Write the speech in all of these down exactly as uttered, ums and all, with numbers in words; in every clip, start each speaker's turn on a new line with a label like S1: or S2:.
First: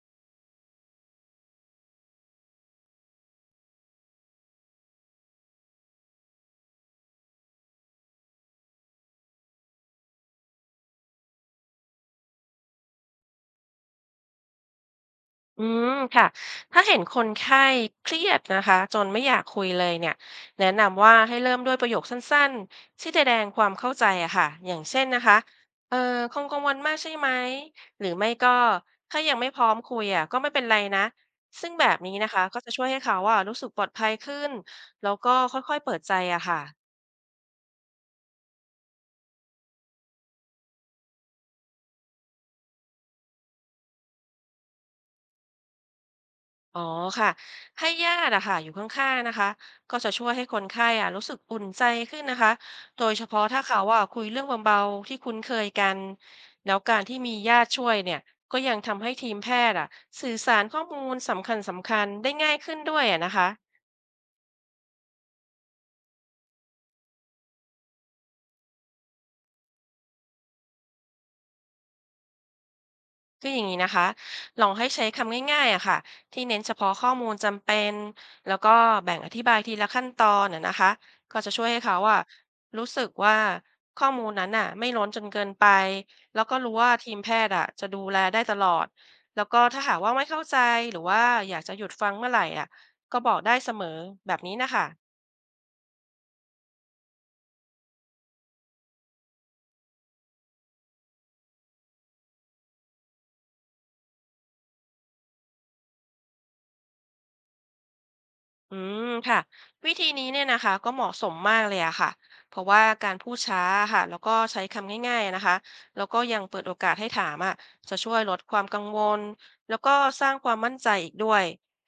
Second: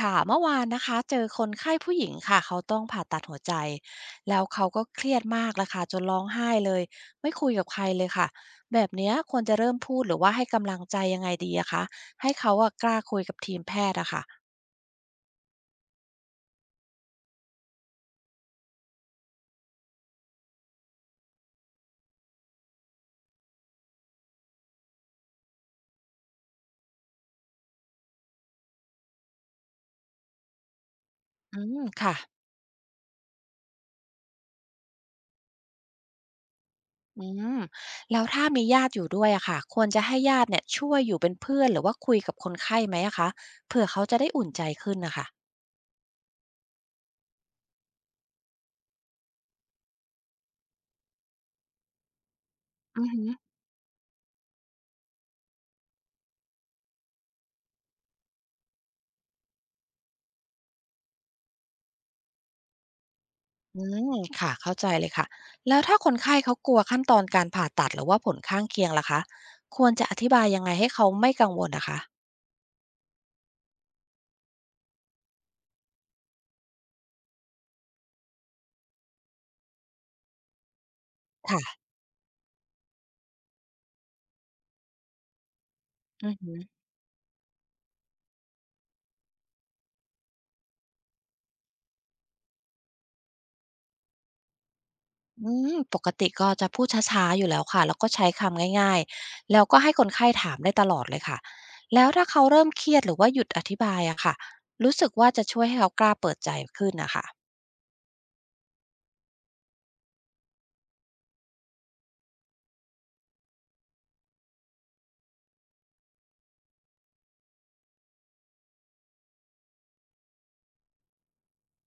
S1: ค่ะเมื่อวานนะคะเจอคนไข้ผู้หญิงค่ะเขาต้องผ่าตัดหัวใจแล้วเขาก็เครียดมากเลยค่ะจนร้องไห้เลยไม่คุยกับใครเลยค่ะแบบเนี้ยควรจะเริ่มพูดหรือว่าให้กำลังใจยังไงดีอะคะให้เขาอะกล้าคุยกับทีมแพทย์อะค่ะ
S2: อืมค่ะถ้าเห็นคนไข้เครียดนะคะจนไม่อยากคุยเลยเนี่ยแนะนำว่าให้เริ่มด้วยประโยคสั้นๆที่แสดงความเข้าใจอะค่ะอย่างเช่นนะคะเออคงกังวลมากใช่ไหมหรือไม่ก็ถ้ายังไม่พร้อมคุยอะก็ไม่เป็นไรนะ
S1: อื
S2: ซึ่ง
S1: ม
S2: แบบนี้
S1: ค่ะ
S2: นะคะก็จะช่วยให้เขาอะรู้สึกปลอดภัยขึ้นแล้วก็ค่อยๆเปิดใจอะค่ะ
S1: อืมแล้วถ้ามีญาติอยู่ด้วยอะค่ะควรจะให้ญาติเนี่ยช่วยอยู่เป็นเพื่อนหรือว่าคุยกับคนไข้ไหมอะคะเผื่อเขาจะได้อุ่นใจขึ้นนะคะ
S2: อ๋อค่ะให้ญาติอะค่ะอยู่ข้างๆนะคะก็จะช่วยให้คนไข้อะรู้สึกอุ่นใจขึ้นนะคะ
S1: อื
S2: โดยเฉพาะ
S1: ม
S2: ถ้าเขาว่าคุยเรื่องเบาๆที่คุ้นเคยกันแล้วการที่มีญาติช่วยเนี่ยก็ยังทำให้ทีมแพทย์อะสื่อสารข้อมูลสำคัญสำคัญได้ง่ายขึ้นด้วยอะนะคะ
S1: อืมค่ะเข้าใจเลยค่ะ แล้วถ้าคนไข้เขากลัวขั้นตอนการผ่าตัดหรือว่าผลข้างเคียงล่ะคะ ควรจะอธิบายยังไงให้เขาไม่กังวลนะคะ
S2: คืออย่างนี้นะคะ ลองให้ใช้คำง่ายๆอะค่ะที่เน้นเฉพาะข้อมูลจำเป็นแล้วก็แบ่งอธิบายทีละขั้นตอนน่ะนะคะก็จะ
S1: ค่ะ
S2: ช่วยให้เขาอะรู้สึกว่าข้อมูลนั้นน่ะไม่ล้นจนเกินไป
S1: อือ
S2: แล้ว
S1: หื
S2: ก็
S1: อ
S2: รู้ว่าทีมแพทย์อะจะดูแลได้ตลอด แล้วก็ถ้าหากว่าไม่เข้าใจหรือว่าอยากจะหยุดฟังเมื่อไหร่อะก็บอกได้เสมอแบบนี้นะคะ
S1: อืม ปกติก็จะพูดช้าๆอยู่แล้วค่ะแล้วก็ใช้คำง่ายๆ แล้วก็ให้คนไข้ถามได้ตลอดเลยค่ะ แล้วถ้าเขาเริ่มเครียดหรือว่าหยุดอธิบายอะค่ะรู้สึกว่าจะช่วยให้เขากล้าเปิดใจขึ้นนะคะ
S2: อืมค่ะวิธีนี้เนี่ยนะคะก็เหมาะสมมากเลยอะค่ะเพราะว่าการพูดช้าค่ะแล้วก็ใช้คำง่ายๆนะคะแล้วก็ยังเปิดโอกาสให้ถามอะจะช่วยลดความกังวลแล้วก็สร้างความมั่นใจอีกด้วย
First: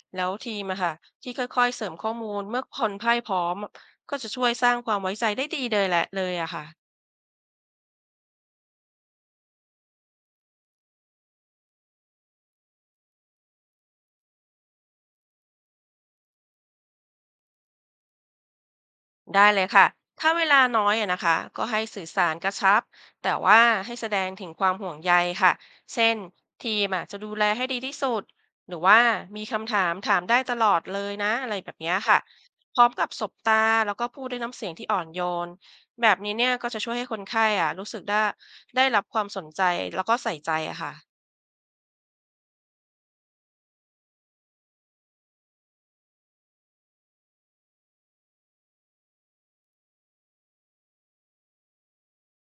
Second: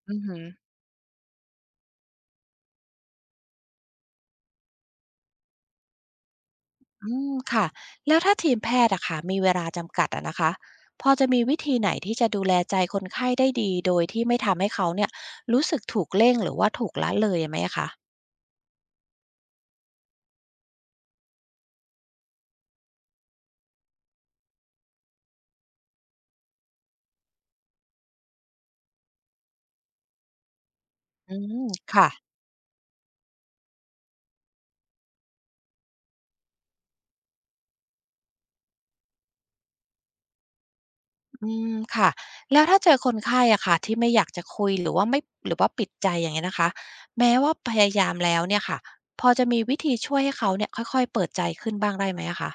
S1: อื
S2: แล้
S1: อ
S2: ว
S1: หือ
S2: ทีมอะค่ะที่ค่อยๆเสริมข้อมูลเมื่อคนพ่ายพร้อมก็จะช่วยสร้างความไว้ใจได้ดีเลยแหละเลยอะค่ะ
S1: อืมค่ะแล้วถ้าทีมแพทย์อะค่ะมีเวลาจำกัดอะนะคะพอจะมีวิธีไหนที่จะดูแลใจคนไข้ได้ดีโดยที่ไม่ทำให้เขาเนี่ยรู้สึกถูกเร่งหรือว่าถูกละเลยไหมอะคะ
S2: ได้เลยค่ะถ้าเวลาน้อยอะนะคะ ก็ให้สื่อสารกระชับแต่ว่าให้แสดงถึงความห่วงใยค่ะ เช่นทีมอะจะดูแลให้ดีที่สุด หรือว่ามีคำถามถามได้ตลอดเลยนะ
S1: อื
S2: อะไร
S1: ม
S2: แบบเนี้ย
S1: ค่ะ
S2: ค่ะพร้อมกับสบตาแล้วก็พูดด้วยน้ำเสียงที่อ่อนโยน แบบนี้เนี่ยก็จะช่วยให้คนไข้อะรู้สึกได้ได้รับความสนใจแล้วก็ใส่ใจอะค่ะ
S1: อืมค่ะแล้วถ้าเจอคนไข้อะค่ะที่ไม่อยากจะคุยหรือว่าไม่หรือว่าปิดใจอย่างเงี้ยนะคะแม้ว่าพยายามแล้วเนี่ยค่ะพอจะมีวิธีช่วยให้เขาเนี่ยค่อยๆเปิดใจขึ้นบ้างได้ไหมอะคะ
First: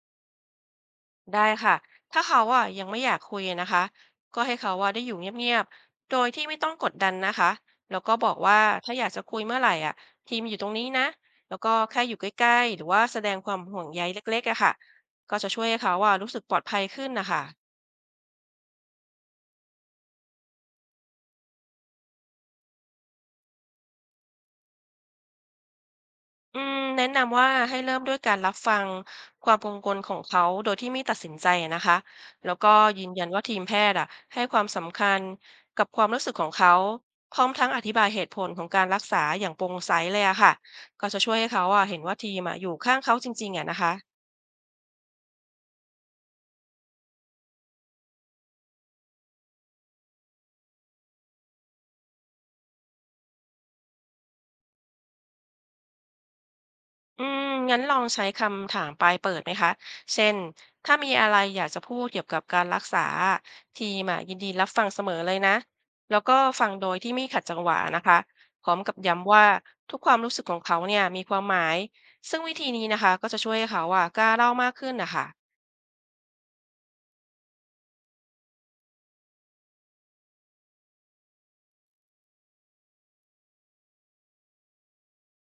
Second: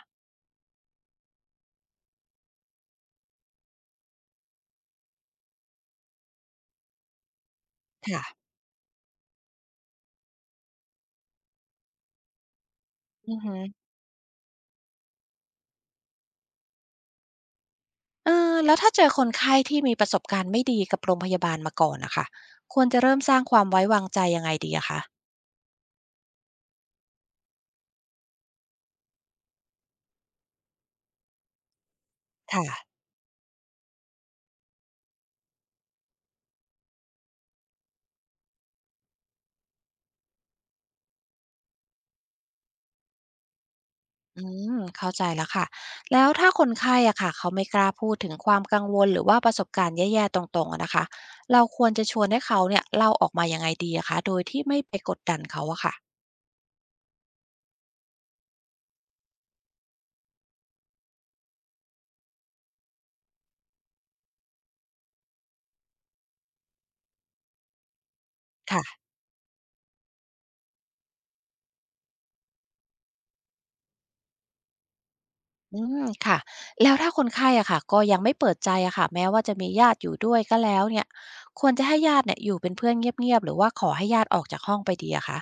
S2: ได้ค่ะ ถ้าเขาอ่ะยังไม่อยากคุยนะคะ ก็ให้เขาว่าได้อยู่เงียบๆ โดยที่ไม่ต้องกดดันนะคะ แล้วก็
S1: ค่ะ
S2: บอกว่าถ้าอยากจะคุยเมื่อไหร่อ่ะทีมอยู่ตรงนี้นะ แล้วก็แค่อยู่ใกล้ๆ หรือว่าแสด
S1: อื
S2: ง
S1: อ
S2: ค
S1: ฮึ
S2: วามห่วงใยเล็กๆอะค่ะก็จะช่วยให้เขาว่ารู้สึกปลอดภัยขึ้นนะคะ
S1: เออแล้วถ้าเจอคนไข้ที่มีประสบการณ์ไม่ดีกับโรงพยาบาลมาก่อนนะคะควรจะเริ่มสร้างความไว้วางใจยังไงดีอะคะ
S2: อืมแนะนำว่าให้เริ่มด้วยการรับฟังความกังวลของเขาโดยที่ไม่ตัดสินใจนะคะ แล้วก็
S1: ค่ะ
S2: ยืนยันว่าทีมแพทย์อ่ะให้ความสำคัญกับความรู้สึกของเขา พร้อมทั้งอธิบายเหตุผลของการรักษาอย่างโปร่งใสเลยอะค่ะ ก็จะช่วยให้เขาอ่ะเห็นว่าทีมอ่ะอยู่ข้างเขาจริงๆอะนะคะ
S1: อืมเข้าใจแล้วค่ะแล้วถ้าคนไข้อะค่ะเขาไม่กล้าพูดถึงความกังวลหรือว่าประสบการณ์แย่ๆตรงๆอะนะคะเราควรจะชวนให้เขาเนี่ยเล่าออกมายังไงดีอะคะโดยที่ไม่ไปกดดันเขาอะค่ะ
S2: อืมงั้นลองใช้คำถามปลายเปิดไหมคะ เช่น ถ้ามีอะไรอยากจะพูดเกี่ยวกับการรักษาทีมอะยินดีรับฟังเสมอเลยนะ แล้วก็ฟังโดยที่ไม่ขัดจังหวะนะคะพร้อมกับ
S1: ค่ะ
S2: ย้ำว่าทุกความรู้สึกของเขาเนี่ยมีความหมาย ซึ่งวิธีนี้นะคะก็จะช่วยให้เขาอะกล้าเล่ามากขึ้นนะคะ
S1: อืมค่ะแล้วถ้าคนไข้อะค่ะก็ยังไม่เปิดใจอะค่ะแม้ว่าจะมีญาติอยู่ด้วยก็แล้วเนี่ยควรจะให้ญาติเนี่ยอยู่เป็นเพื่อนเงียบๆหรือว่าขอให้ญาติออกจากห้องไปดีอะคะ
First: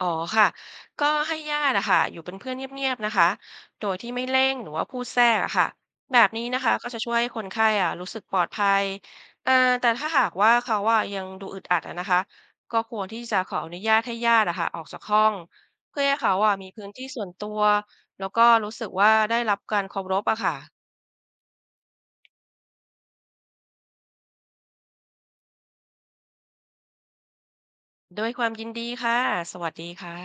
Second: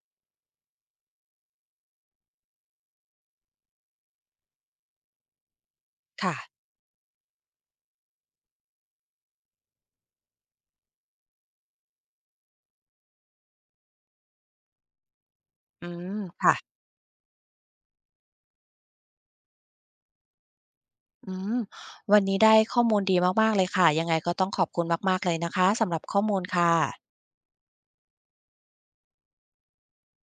S2: อ๋อค่ะก็ให้ญาติอะค่ะอยู่เป็นเพื่อนเงียบๆนะคะโดยที่ไม่เร่งหรือว่าพูดแทรกอะค่ะแบบ
S1: ค่ะ
S2: นี้นะคะก็จะช่วยให้คนไข้อะรู้สึกปลอดภัยเอ่อแต่ถ้าหากว่าเขาว่ายังดูอึดอัดอะนะคะก็ควรที่จะขออนุญาตให้ญาติอะค่ะออกจากห้อง
S1: อื
S2: เพื่อให้
S1: ม
S2: เขาอะ
S1: ค่ะ
S2: มีพื้นที่ส่วนตัวแล้วก็รู้สึกว่าได้รับการเคารพอะค่ะ
S1: อืมวันนี้ได้ข้อมูลดีมากๆเลยค่ะ ยังไงก็ต้องขอบคุณมากๆเลยนะคะสำหรับข้อมูลค่ะ
S2: ด้วยความยินดีค่ะสวัสดีค่ะ